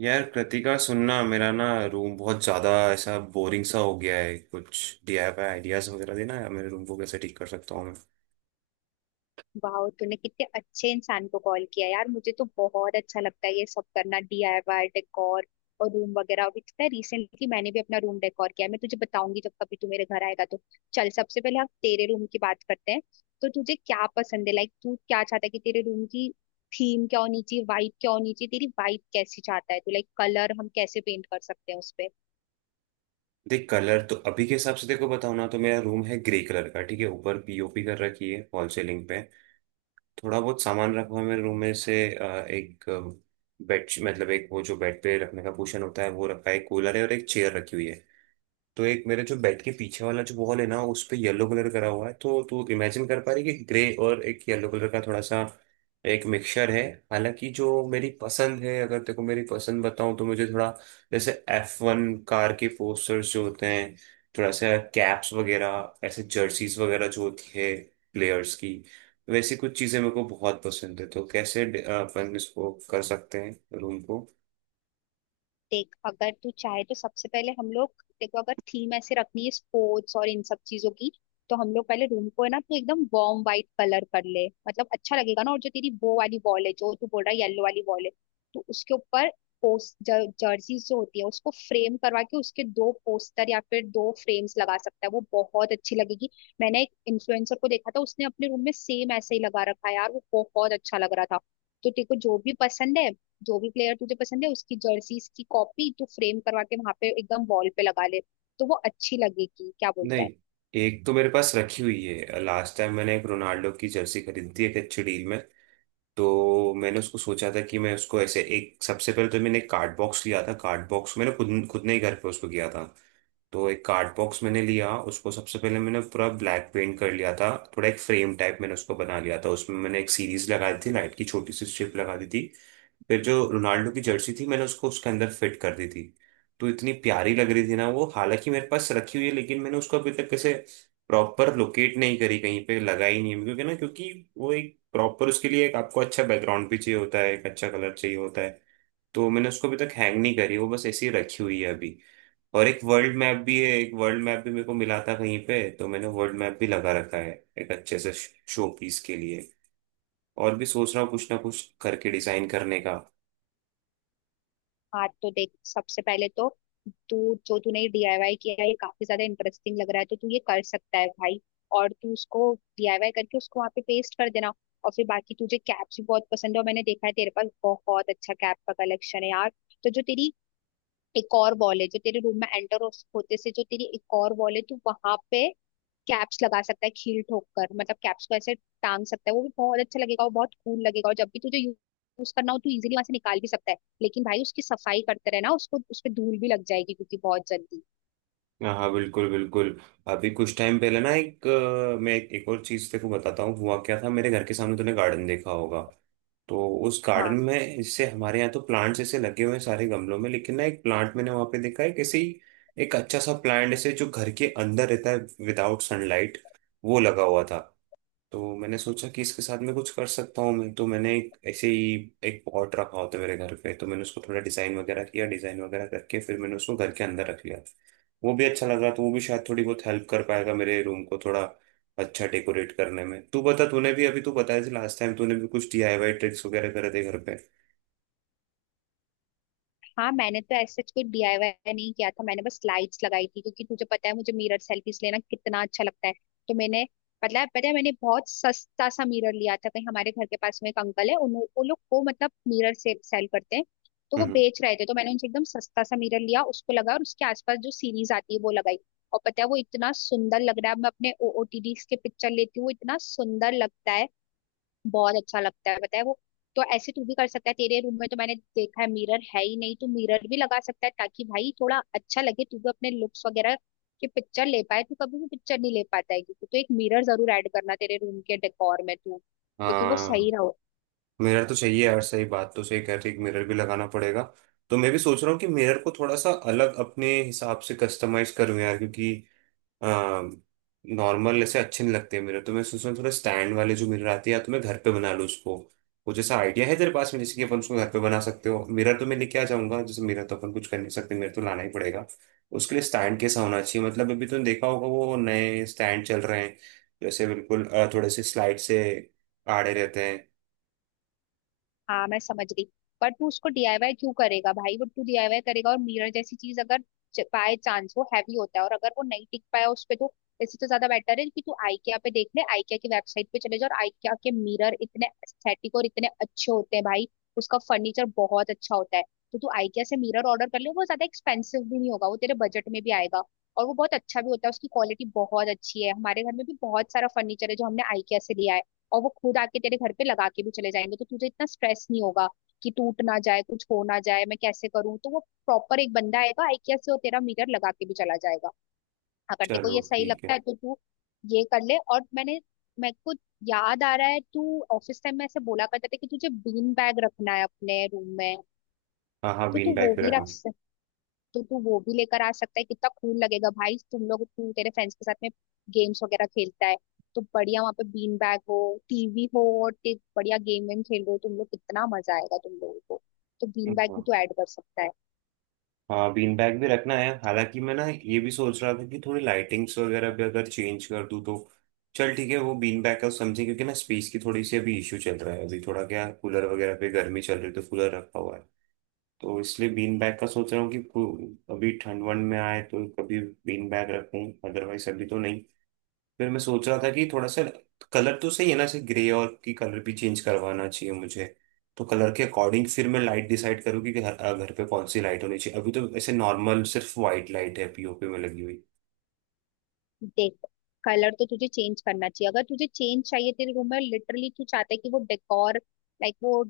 यार कृतिका, सुनना मेरा ना। रूम बहुत ज्यादा ऐसा बोरिंग सा हो गया है कुछ। डीआईवाई आइडियाज वगैरह देना यार, मेरे रूम को कैसे ठीक कर सकता हूँ मैं। वाह तूने कितने अच्छे इंसान को कॉल किया यार, मुझे तो बहुत अच्छा लगता है ये सब करना, डीआईवाई डेकोर और रूम वगैरह। अभी पता है रिसेंटली मैंने भी अपना रूम डेकोर किया है, मैं तुझे बताऊंगी जब कभी तू मेरे घर आएगा तो। चल सबसे पहले हम तेरे रूम की बात करते हैं। तो तुझे क्या पसंद है, लाइक तू क्या चाहता है कि तेरे रूम की थीम क्या होनी चाहिए, वाइब क्या होनी चाहिए, तेरी वाइब कैसी चाहता है तू, लाइक कलर हम कैसे पेंट कर सकते हैं उस पे। देख, कलर तो अभी के हिसाब से देखो बताओ ना, तो मेरा रूम है ग्रे कलर का। ठीक है, ऊपर पीओपी कर रखी है फॉल सीलिंग पे। थोड़ा बहुत सामान रखा हुआ है मेरे रूम में से एक बेड, मतलब एक वो जो बेड पे रखने का कुशन होता है वो रखा है, कूलर है, और एक चेयर रखी हुई है। तो एक मेरे जो बेड के पीछे वाला जो वॉल है ना, उस पे येलो कलर करा हुआ है। तो तू इमेजिन कर पा रही है कि ग्रे और एक येलो कलर का थोड़ा सा एक मिक्सचर है। हालांकि जो मेरी पसंद है, अगर तेको मेरी पसंद बताऊं, तो मुझे थोड़ा जैसे F1 कार के पोस्टर्स जो होते हैं, थोड़ा सा कैप्स वगैरह, ऐसे जर्सीज वगैरह जो होती है प्लेयर्स की, वैसी कुछ चीजें मेरे को बहुत पसंद है। तो कैसे अपन इसको कर सकते हैं रूम। देख अगर तू चाहे तो सबसे पहले हम लोग, देखो अगर थीम ऐसे रखनी है स्पोर्ट्स और इन सब चीजों की, तो हम लोग पहले रूम को है ना तो एकदम वार्म व्हाइट कलर कर ले, मतलब अच्छा लगेगा ना। और जो तेरी वो वाली वॉल है जो तू बोल रहा है येलो वाली वॉल है, तो उसके ऊपर पोस्ट जर्सी जो होती है उसको फ्रेम करवा के उसके दो पोस्टर या फिर दो फ्रेम्स लगा सकता है, वो बहुत अच्छी लगेगी। मैंने एक इन्फ्लुएंसर को देखा था, उसने अपने रूम में सेम ऐसे ही लगा रखा है यार, वो बहुत अच्छा लग रहा था। तो तेरे को जो भी पसंद है, जो भी प्लेयर तुझे पसंद है उसकी जर्सीज की कॉपी तू फ्रेम करवा के वहां पे एकदम वॉल पे लगा ले, तो वो अच्छी लगेगी। क्या बोलता है? नहीं, एक तो मेरे पास रखी हुई है। लास्ट टाइम मैंने एक रोनाल्डो की जर्सी खरीदी थी एक अच्छी डील में। तो मैंने उसको सोचा था कि मैं उसको ऐसे एक, सबसे पहले तो मैंने एक कार्ड बॉक्स लिया था। कार्ड बॉक्स मैंने खुद खुद ने ही घर पे उसको किया था। तो एक कार्ड बॉक्स मैंने लिया, उसको सबसे पहले मैंने पूरा ब्लैक पेंट कर लिया था। थोड़ा एक फ्रेम टाइप मैंने उसको बना लिया था, उसमें मैंने एक सीरीज लगा दी थी लाइट की, छोटी सी स्ट्रिप लगा दी थी। फिर जो रोनाल्डो की जर्सी थी, मैंने उसको उसके अंदर फिट कर दी थी। तो इतनी प्यारी लग रही थी ना वो, हालांकि मेरे पास रखी हुई है लेकिन मैंने उसको अभी तक कैसे प्रॉपर लोकेट नहीं करी, कहीं पे लगा ही नहीं है। क्योंकि ना, क्योंकि वो एक प्रॉपर उसके लिए एक आपको अच्छा बैकग्राउंड भी चाहिए होता है, एक अच्छा कलर चाहिए होता है। तो मैंने उसको अभी तक हैंग नहीं करी, वो बस ऐसी ही रखी हुई है अभी। और एक वर्ल्ड मैप भी है, एक वर्ल्ड मैप भी मेरे को मिला था कहीं पे। तो मैंने वर्ल्ड मैप भी लगा रखा है एक अच्छे से शो पीस के लिए। और भी सोच रहा हूँ कुछ ना कुछ करके डिजाइन करने का। हाँ तो देख, सबसे पहले तो तू जो तूने डीआईवाई किया है ये काफी ज्यादा इंटरेस्टिंग लग रहा है, तो तू ये कर सकता है भाई। और तू उसको डीआईवाई करके उसको वहां पे पेस्ट कर देना। और फिर बाकी तुझे कैप्स भी बहुत पसंद है, और मैंने देखा है तेरे पास बहुत अच्छा कैप का कलेक्शन है यार। तो जो तेरी एक और वॉल है जो तेरे रूम में एंटर होते से जो तेरी एक और वॉल है, तू वहां पे कैप्स लगा सकता है खील ठोक कर, मतलब कैप्स को ऐसे टांग सकता है, वो भी बहुत अच्छा लगेगा और बहुत कूल लगेगा। और जब भी तुझे यूज करना हो तू इजीली वहां से निकाल भी सकता है। लेकिन भाई उसकी सफाई करते रहना, उसको उस पे धूल भी लग जाएगी क्योंकि बहुत जल्दी। हाँ हाँ, बिल्कुल बिल्कुल। अभी कुछ टाइम पहले ना, मैं एक और चीज तेरे को बताता हूँ। हुआ क्या था, मेरे घर के सामने तूने गार्डन देखा होगा। तो उस गार्डन हाँ में जैसे हमारे यहाँ तो प्लांट्स ऐसे लगे हुए हैं सारे गमलों में, लेकिन ना एक प्लांट मैंने वहां पे देखा है किसी। एक अच्छा सा प्लांट, ऐसे जो घर के अंदर रहता है विदाउट सनलाइट, वो लगा हुआ था। तो मैंने सोचा कि इसके साथ मैं कुछ कर सकता हूँ। मैं, तो मैंने एक ऐसे ही एक पॉट रखा होता है मेरे घर पे, तो मैंने उसको थोड़ा डिजाइन वगैरह किया, डिजाइन वगैरह करके फिर मैंने उसको घर के अंदर रख लिया। वो भी अच्छा लग रहा, तो वो भी शायद थोड़ी बहुत हेल्प कर पाएगा मेरे रूम को थोड़ा अच्छा डेकोरेट करने में। तू बता, तूने भी अभी, तू बताया थी लास्ट टाइम, तूने भी कुछ डीआईवाई ट्रिक्स वगैरह करे थे घर पे। हाँ, मैंने तो ऐसे कुछ डीआईवाई नहीं किया था, मैंने बस लाइट्स लगाई थी, क्योंकि तुझे पता है मुझे मिरर सेल्फीज लेना कितना अच्छा लगता है। तो मैंने, मतलब पता है मैंने बहुत सस्ता सा मिरर लिया था, कहीं हमारे घर के पास में एक अंकल है, उन उन लोग को मतलब मिरर से सेल करते हैं। तो वो हम्म। बेच रहे थे, तो मैंने उनसे एकदम सस्ता सा मिरर लिया, उसको लगा और उसके आसपास जो सीरीज आती है वो लगाई। और पता है वो इतना सुंदर लग रहा है, मैं अपने ओटीडी के पिक्चर लेती हूँ वो इतना सुंदर लगता है, बहुत अच्छा लगता है बताए वो। तो ऐसे तू भी कर सकता है, तेरे रूम में तो मैंने देखा है मिरर है ही नहीं, तो मिरर भी लगा सकता है ताकि भाई थोड़ा अच्छा लगे, तू भी अपने लुक्स वगैरह की पिक्चर ले पाए, तू कभी भी पिक्चर नहीं ले पाता है क्योंकि, तो एक मिरर जरूर ऐड करना तेरे रूम के डेकोर में तू, क्योंकि वो सही। हाँ, मिरर तो चाहिए यार। सही बात, तो सही कह रही, मिरर भी लगाना पड़ेगा। तो मैं भी सोच रहा हूँ कि मिरर को थोड़ा सा अलग अपने हिसाब से कस्टमाइज करूँ यार, क्योंकि नॉर्मल ऐसे अच्छे नहीं लगते मेरे। तो मैं सोच रहा हूँ थोड़ा स्टैंड वाले जो मिरर आते हैं, या तो मैं घर पे बना लूँ उसको। वो जैसा आइडिया है तेरे पास में, जैसे कि अपन उसको घर पे बना सकते हो। मिरर तो मैं लेके आ जाऊंगा, जैसे मिरर तो अपन कुछ कर नहीं सकते, मिरर तो लाना ही पड़ेगा। उसके लिए स्टैंड कैसा होना चाहिए, मतलब अभी तुमने देखा होगा वो नए स्टैंड चल रहे हैं, जैसे बिल्कुल थोड़े से स्लाइड से आड़े रहते हैं। हाँ मैं समझ गई। पर तू उसको डीआईवाई क्यों करेगा भाई, वो तू डीआईवाई करेगा और मिरर जैसी चीज अगर बाय चांस वो हैवी होता है और अगर वो नहीं टिक पाया उस पे तो, इससे तो ज्यादा बेटर है कि तू IKEA पे देख ले, IKEA की वेबसाइट पे चले जा, और IKEA के मिरर इतने एस्थेटिक और इतने अच्छे होते हैं भाई, उसका फर्नीचर बहुत अच्छा होता है। तो तू IKEA से मिरर ऑर्डर कर ले, वो ज्यादा एक्सपेंसिव भी नहीं होगा, वो तेरे बजट में भी आएगा। और वो बहुत अच्छा भी होता है, उसकी क्वालिटी बहुत अच्छी है, हमारे घर में भी बहुत सारा फर्नीचर है जो हमने IKEA से लिया है। और वो खुद आके तेरे घर पे लगा के भी चले जाएंगे, तो तुझे इतना स्ट्रेस नहीं होगा कि टूट ना जाए, कुछ हो ना जाए, मैं कैसे करूँ, तो वो प्रॉपर एक बंदा आएगा IKEA से, वो तेरा मिरर लगा के भी चला जाएगा। अगर तेरे को चलो ये सही ठीक लगता है। है तो तू ये कर ले। और मैंने मेरे को याद आ रहा है तू ऑफिस टाइम में ऐसे बोला करता था कि तुझे बीन बैग रखना है अपने रूम में, हाँ हाँ, तो बीन तू वो बैग पे भी रख रखना। तो तू वो भी लेकर आ सकता है। कितना कूल लगेगा भाई, तुम लोग तू तेरे फ्रेंड्स के साथ में गेम्स वगैरह खेलता है, तो बढ़िया वहाँ पे बीन बैग हो, टीवी हो, और बढ़िया गेम वेम खेल रहे हो तुम लोग, कितना मजा आएगा तुम लोगों को। तो बीन बैग भी हाँ तू ऐड कर सकता है। हाँ, बीन बैग भी रखना है, हालांकि मैं ना ये भी सोच रहा था कि थोड़ी लाइटिंग्स वगैरह भी अगर चेंज कर दूँ तो। चल ठीक है, वो बीन बैग का समझे, क्योंकि ना स्पेस की थोड़ी सी अभी इश्यू चल रहा है। अभी थोड़ा क्या, कूलर वगैरह पे गर्मी चल रही है तो कूलर रखा हुआ है। तो इसलिए बीन बैग का सोच रहा हूँ कि अभी ठंड वंड में आए तो कभी बीन बैग रखूँ, अदरवाइज अभी तो नहीं। फिर मैं सोच रहा था कि थोड़ा सा कलर तो सही है ना, ऐसे ग्रे, और की कलर भी चेंज करवाना चाहिए मुझे। तो कलर के अकॉर्डिंग फिर मैं लाइट डिसाइड करूँ कि घर, घर पे कौन सी लाइट होनी चाहिए। अभी तो ऐसे नॉर्मल सिर्फ वाइट लाइट है पीओपी में लगी हुई। देख, कलर तो तुझे चेंज करना चाहिए, अगर तुझे चेंज चाहिए तेरे रूम में, लिटरली तू चाहता है कि वो डेकोर लाइक वो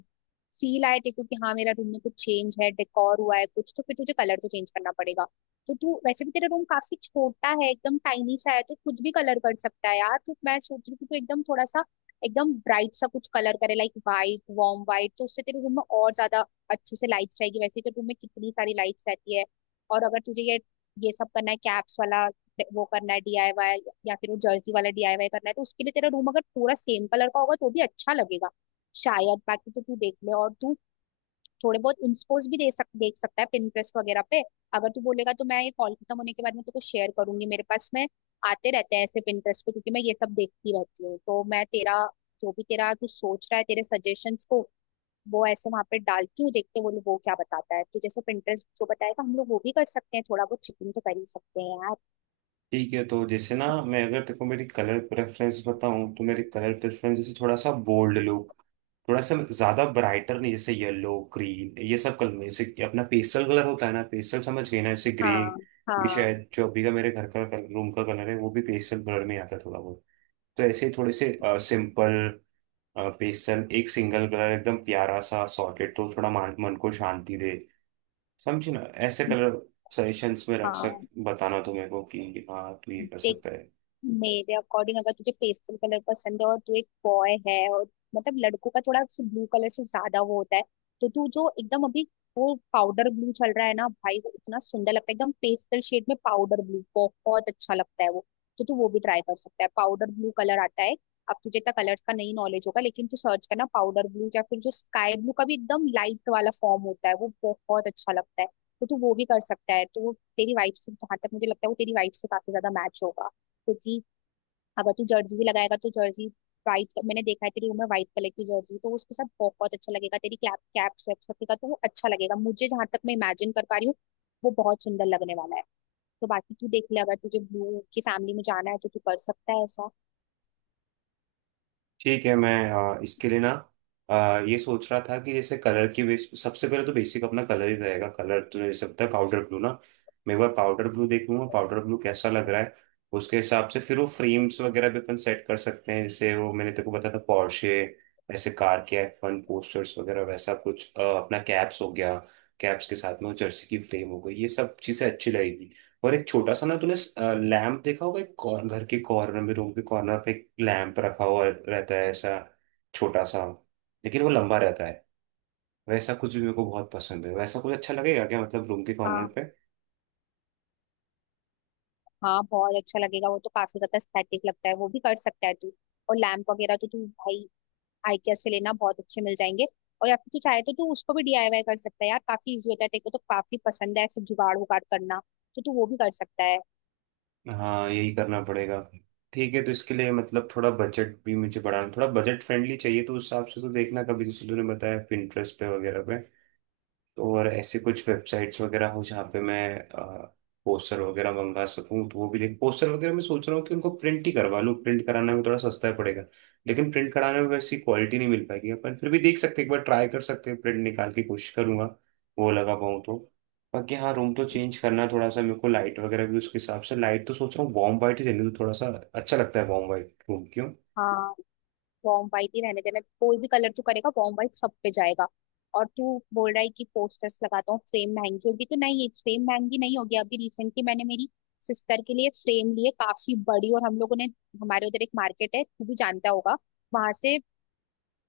फील आए तेरे को कि हाँ मेरा रूम में कुछ चेंज है, डेकोर हुआ है कुछ, तो फिर तुझे कलर तो चेंज करना पड़ेगा। तो तू वैसे भी तेरा रूम काफी छोटा है, एकदम टाइनी सा है, तो खुद भी कलर कर सकता है यार। तो मैं सोच रही हूँ कि तू एकदम थोड़ा सा एकदम ब्राइट सा कुछ कलर करे, लाइक वाइट, वार्म वाइट, तो उससे तेरे रूम में और ज्यादा अच्छे से लाइट्स रहेगी, वैसे तो रूम में कितनी सारी लाइट्स रहती है। और अगर तुझे ये सब करना है कैप्स वाला वो करना है डीआईवाई, या फिर वो जर्सी वाला डीआईवाई करना है, तो उसके लिए तेरा रूम अगर पूरा सेम कलर का होगा तो भी अच्छा लगेगा शायद। बाकी तो तू देख ले, और तू थोड़े बहुत इंस्पोज भी दे सक देख सकता है पिंटरेस्ट वगैरह पे। अगर तू बोलेगा तो मैं ये कॉल खत्म होने के बाद में तेरे को शेयर करूंगी, मेरे पास में आते रहते हैं ऐसे पिंटरेस्ट पे, क्योंकि मैं ये सब देखती रहती हूँ। तो मैं तेरा जो भी तेरा तू सोच रहा है तेरे सजेशंस को वो ऐसे वहां पे डालती हूँ, देखते हैं वो क्या बताता है, तो जैसे पिंटरेस्ट जो बताएगा हम लोग वो भी कर सकते हैं, थोड़ा बहुत चिकन तो कर ही सकते हैं यार। ठीक है, तो जैसे ना मैं अगर तेरे को मेरी कलर प्रेफरेंस बताऊं, तो मेरी कलर प्रेफरेंस जैसे थोड़ा सा बोल्ड लुक, थोड़ा सा ज्यादा ब्राइटर नहीं, जैसे येलो ग्रीन ये सब कलर में, जैसे कि अपना पेस्टल कलर होता है ना, पेस्टल समझ गए ना। जैसे ग्रे हाँ भी हाँ शायद, जो अभी का मेरे घर का रूम का कलर है, वो भी पेस्टल कलर में आता है थोड़ा बहुत। तो ऐसे थोड़े से सिंपल पेस्टल एक सिंगल कलर एकदम प्यारा सा सॉकेट, तो थोड़ा मन को शांति दे, समझे ना। ऐसे कलर सजेशंस में रख सक, हाँ। बताना तो मेरे को कि हाँ तू ये कर देख, सकता है। मेरे अकॉर्डिंग अगर तुझे पेस्टल कलर पसंद है और तू एक बॉय है और, मतलब लड़कों का थोड़ा ब्लू कलर से ज्यादा वो होता है, तो तू जो एकदम अभी वो पाउडर ब्लू चल रहा है ना भाई, वो इतना सुंदर लगता है एकदम पेस्टल शेड में, पाउडर ब्लू बहुत अच्छा लगता है वो। तो तू वो भी ट्राई कर सकता है, पाउडर ब्लू कलर आता है। अब तुझे इतना कलर का नहीं नॉलेज होगा, लेकिन तू सर्च करना पाउडर ब्लू, या फिर जो स्काई ब्लू का भी एकदम लाइट वाला फॉर्म होता है वो बहुत अच्छा लगता है, तो तू वो भी कर सकता है। तो वो तेरी वाइफ से, जहां तक मुझे लगता है, वो तेरी वाइफ से काफी ज्यादा मैच होगा। क्योंकि अगर तू जर्सी भी लगाएगा तो जर्सी वाइट, मैंने देखा है तेरी रूम में व्हाइट कलर की जर्सी, तो उसके साथ बहुत अच्छा लगेगा तेरी कैप कैप शेप सबका, तो वो अच्छा लगेगा मुझे, जहां तक मैं इमेजिन कर पा रही हूँ वो बहुत सुंदर लगने वाला है। तो बाकी तू देख ले, अगर तुझे ब्लू की फैमिली में जाना है तो तू कर सकता है ऐसा। ठीक है मैं, इसके लिए ना ये सोच रहा था कि जैसे कलर की बेस, सबसे पहले तो बेसिक अपना कलर ही रहेगा। कलर तूने जैसे बताया पाउडर ब्लू ना, मैं एक बार पाउडर ब्लू देख लूंगा पाउडर ब्लू कैसा लग रहा है। उसके हिसाब से फिर वो फ्रेम्स वगैरह भी अपन सेट कर सकते हैं, जैसे वो मैंने तेको बताया था पोर्शे, ऐसे कार के F1 पोस्टर्स वगैरह, वैसा कुछ अपना कैप्स हो गया, कैप्स के साथ में वो जर्सी की फ्रेम हो गई, ये सब चीजें अच्छी लगेगी। और एक छोटा सा ना, तूने लैंप देखा होगा, एक घर के कॉर्नर में, रूम के कॉर्नर पे एक लैंप रखा हुआ रहता है ऐसा, छोटा सा, लेकिन वो लंबा रहता है। वैसा कुछ भी मेरे को बहुत पसंद है, वैसा कुछ अच्छा लगेगा क्या, मतलब रूम के कॉर्नर हाँ पे। हाँ, बहुत अच्छा लगेगा वो, तो काफी ज्यादा एस्थेटिक लगता है, वो भी कर सकता है तू। और लैम्प वगैरह तो तू भाई आइकिया से लेना, बहुत अच्छे मिल जाएंगे। और या फिर तू चाहे तो तू उसको भी डीआईवाई कर सकता है यार, काफी इजी होता है, तेरे को तो काफी पसंद है सब जुगाड़ उगाड़ करना, तो तू वो भी कर सकता है। हाँ, यही करना पड़ेगा। ठीक है, तो इसके लिए मतलब थोड़ा बजट भी मुझे बढ़ाना, थोड़ा बजट फ्रेंडली चाहिए, तो उस हिसाब से तो देखना कभी, जैसे तूने बताया Pinterest पे वगैरह पे। तो और ऐसे कुछ वेबसाइट्स वगैरह हो जहाँ पे मैं पोस्टर वगैरह मंगा सकूँ, तो वो भी देख। पोस्टर वगैरह मैं सोच रहा हूँ कि उनको प्रिंट ही करवा लूँ, प्रिंट कराने में थोड़ा सस्ता ही पड़ेगा, लेकिन प्रिंट कराने में वैसी क्वालिटी नहीं मिल पाएगी। अपन फिर भी देख सकते हैं, एक बार ट्राई कर सकते हैं, प्रिंट निकाल की कोशिश करूंगा वो लगा पाऊँ तो। बाकी हाँ, रूम तो चेंज करना है थोड़ा सा मेरे को, लाइट वगैरह भी उसके हिसाब से। लाइट तो सोच रहा हूँ वार्म वाइट ही रहने दो, थोड़ा सा अच्छा लगता है वार्म वाइट रूम क्यों। हाँ, वॉर्म वाइट ही रहने देना, कोई भी कलर तू करेगा वॉर्म वाइट सब पे जाएगा। और तू बोल रहा है कि पोस्टर्स लगाता हूँ, फ्रेम महंगी होगी, तो नहीं फ्रेम महंगी नहीं होगी। अभी रिसेंटली मैंने मेरी सिस्टर के लिए फ्रेम लिए काफी बड़ी, और हम लोगों ने, हमारे उधर एक मार्केट है तू भी जानता होगा, वहां से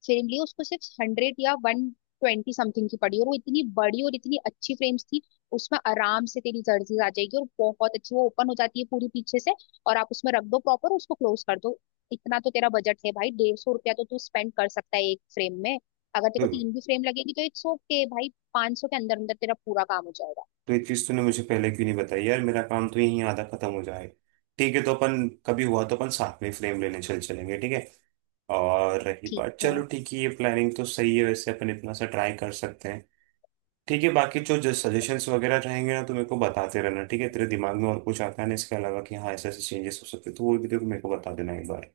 फ्रेम ली, उसको सिर्फ हंड्रेड या वन ट्वेंटी समथिंग की पड़ी, और वो इतनी बड़ी और इतनी अच्छी फ्रेम्स थी, उसमें आराम से तेरी जर्सीज आ जाएगी, और बहुत अच्छी वो ओपन हो जाती है पूरी पीछे से, और आप उसमें रख दो प्रॉपर उसको क्लोज कर दो। इतना तो तेरा बजट है भाई, डेढ़ सौ रुपया तो तू स्पेंड कर सकता है एक फ्रेम में, अगर तेरे को हम्म। तीन भी फ्रेम लगेगी तो इट्स ओके भाई, पाँच सौ के अंदर अंदर तेरा पूरा काम हो जाएगा। तो ये चीज तूने मुझे पहले क्यों नहीं बताई यार, मेरा काम तो यहीं आधा खत्म हो जाए। ठीक है, तो अपन कभी हुआ तो अपन साथ में फ्रेम लेने चल चलेंगे ठीक है। और रही ठीक बात, है। चलो ठीक है, ये प्लानिंग तो सही है वैसे, अपन इतना सा ट्राई कर सकते हैं। ठीक है, बाकी जो जो सजेशंस वगैरह रहेंगे ना तो मेरे को बताते रहना ठीक है। तेरे दिमाग में और कुछ आता है ना इसके अलावा कि हाँ ऐसे ऐसे चेंजेस हो सकते हैं, तो वो भी देखो, मेरे को बता देना एक बार।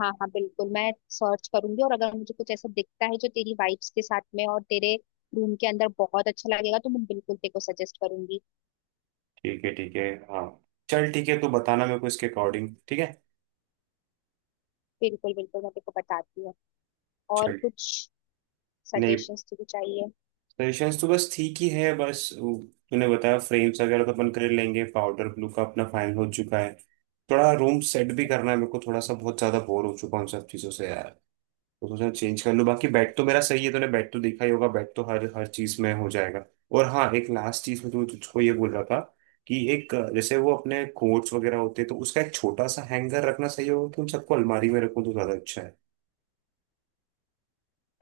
हाँ हाँ बिल्कुल, मैं सर्च करूंगी, और अगर मुझे कुछ ऐसा दिखता है जो तेरी वाइब्स के साथ में और तेरे रूम के अंदर बहुत अच्छा लगेगा तो मैं बिल्कुल तेरे को सजेस्ट करूंगी। ठीक है ठीक है, हाँ। चल ठीक है, तू बताना मेरे को इसके अकॉर्डिंग ठीक है। बिल्कुल बिल्कुल, मैं तेरे को बताती हूँ। और चल। कुछ नहीं, सजेशंस तुझे चाहिए? परेशानी तो बस ठीक ही है, बस वो तूने बताया फ्रेम्स वगैरह तो अपन कर लेंगे। पाउडर ब्लू का अपना फाइनल हो चुका है। थोड़ा रूम सेट भी करना है मेरे को, थोड़ा सा बहुत ज्यादा बोर हो चुका हूँ उन सब चीजों से यार। तो सोचा चेंज कर लूँ। बाकी बेड तो मेरा सही है, तूने बेड तो देखा ही होगा, बेड तो हर हर चीज में हो जाएगा। और हाँ, एक लास्ट चीज में तू, तुझको ये बोल रहा था कि एक, जैसे वो अपने कोट्स वगैरह होते हैं, तो उसका एक छोटा सा हैंगर रखना सही होगा कि उन सबको अलमारी में रखूँ तो ज्यादा अच्छा है।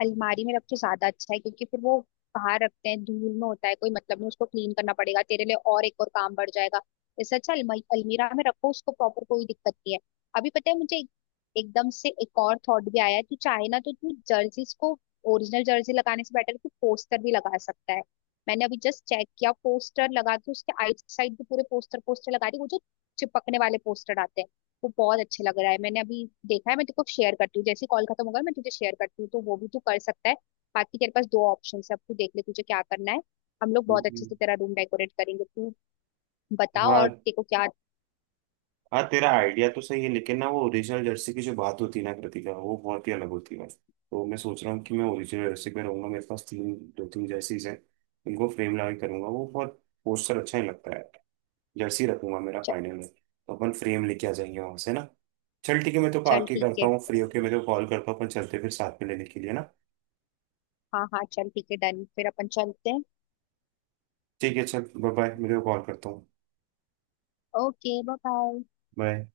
अलमारी में रखे ज्यादा अच्छा है, क्योंकि फिर वो बाहर रखते हैं धूल में, होता है कोई मतलब नहीं, उसको क्लीन करना पड़ेगा तेरे लिए और एक और काम बढ़ जाएगा। इससे अच्छा अलमारी अलमीरा में रखो उसको प्रॉपर, कोई दिक्कत नहीं है। अभी पता है मुझे एकदम से एक और थॉट भी आया है, तू चाहे ना तो तू जर्सीज को ओरिजिनल जर्सी लगाने से बेटर है तू पोस्टर भी लगा सकता है। मैंने अभी जस्ट चेक किया, पोस्टर लगा के उसके आइट साइड भी पूरे पोस्टर पोस्टर लगा दी, वो जो चिपकने वाले पोस्टर आते हैं, वो बहुत अच्छे लग रहा है, मैंने अभी देखा है। मैं तेरे को शेयर करती हूँ जैसे कॉल खत्म होगा, मैं तुझे शेयर करती हूँ, तो वो भी तू कर सकता है। बाकी तेरे पास दो ऑप्शन है, अब तू देख ले तुझे क्या करना है, हम लोग बहुत अच्छे हम्म। से तेरा रूम डेकोरेट करेंगे। तू बता हाँ और तेरे को क्या? हाँ, तेरा आइडिया तो सही है लेकिन ना, वो ओरिजिनल जर्सी की जो बात होती है ना कृतिका, वो बहुत ही अलग होती है। तो मैं सोच रहा हूँ कि मैं ओरिजिनल जर्सी पे रहूंगा। मेरे पास तीन दो तीन जर्सीज हैं, उनको फ्रेम लगा के करूंगा, वो बहुत पोस्टर अच्छा ही लगता है। जर्सी रखूंगा मेरा च- फाइनल में, तो अपन फ्रेम लेके आ जाएंगे वहां से ना। चल ठीक है, मैं तो चल आके ठीक करता है। हूँ फ्री होके, मैं तो कॉल करता हूँ, अपन चलते हैं फिर साथ में लेने के लिए ना। हाँ हाँ, चल ठीक है, डन, फिर अपन चलते हैं। ठीक है चल, बाय बाय, मैं तो कॉल करता हूँ। Okay bye bye. बाय।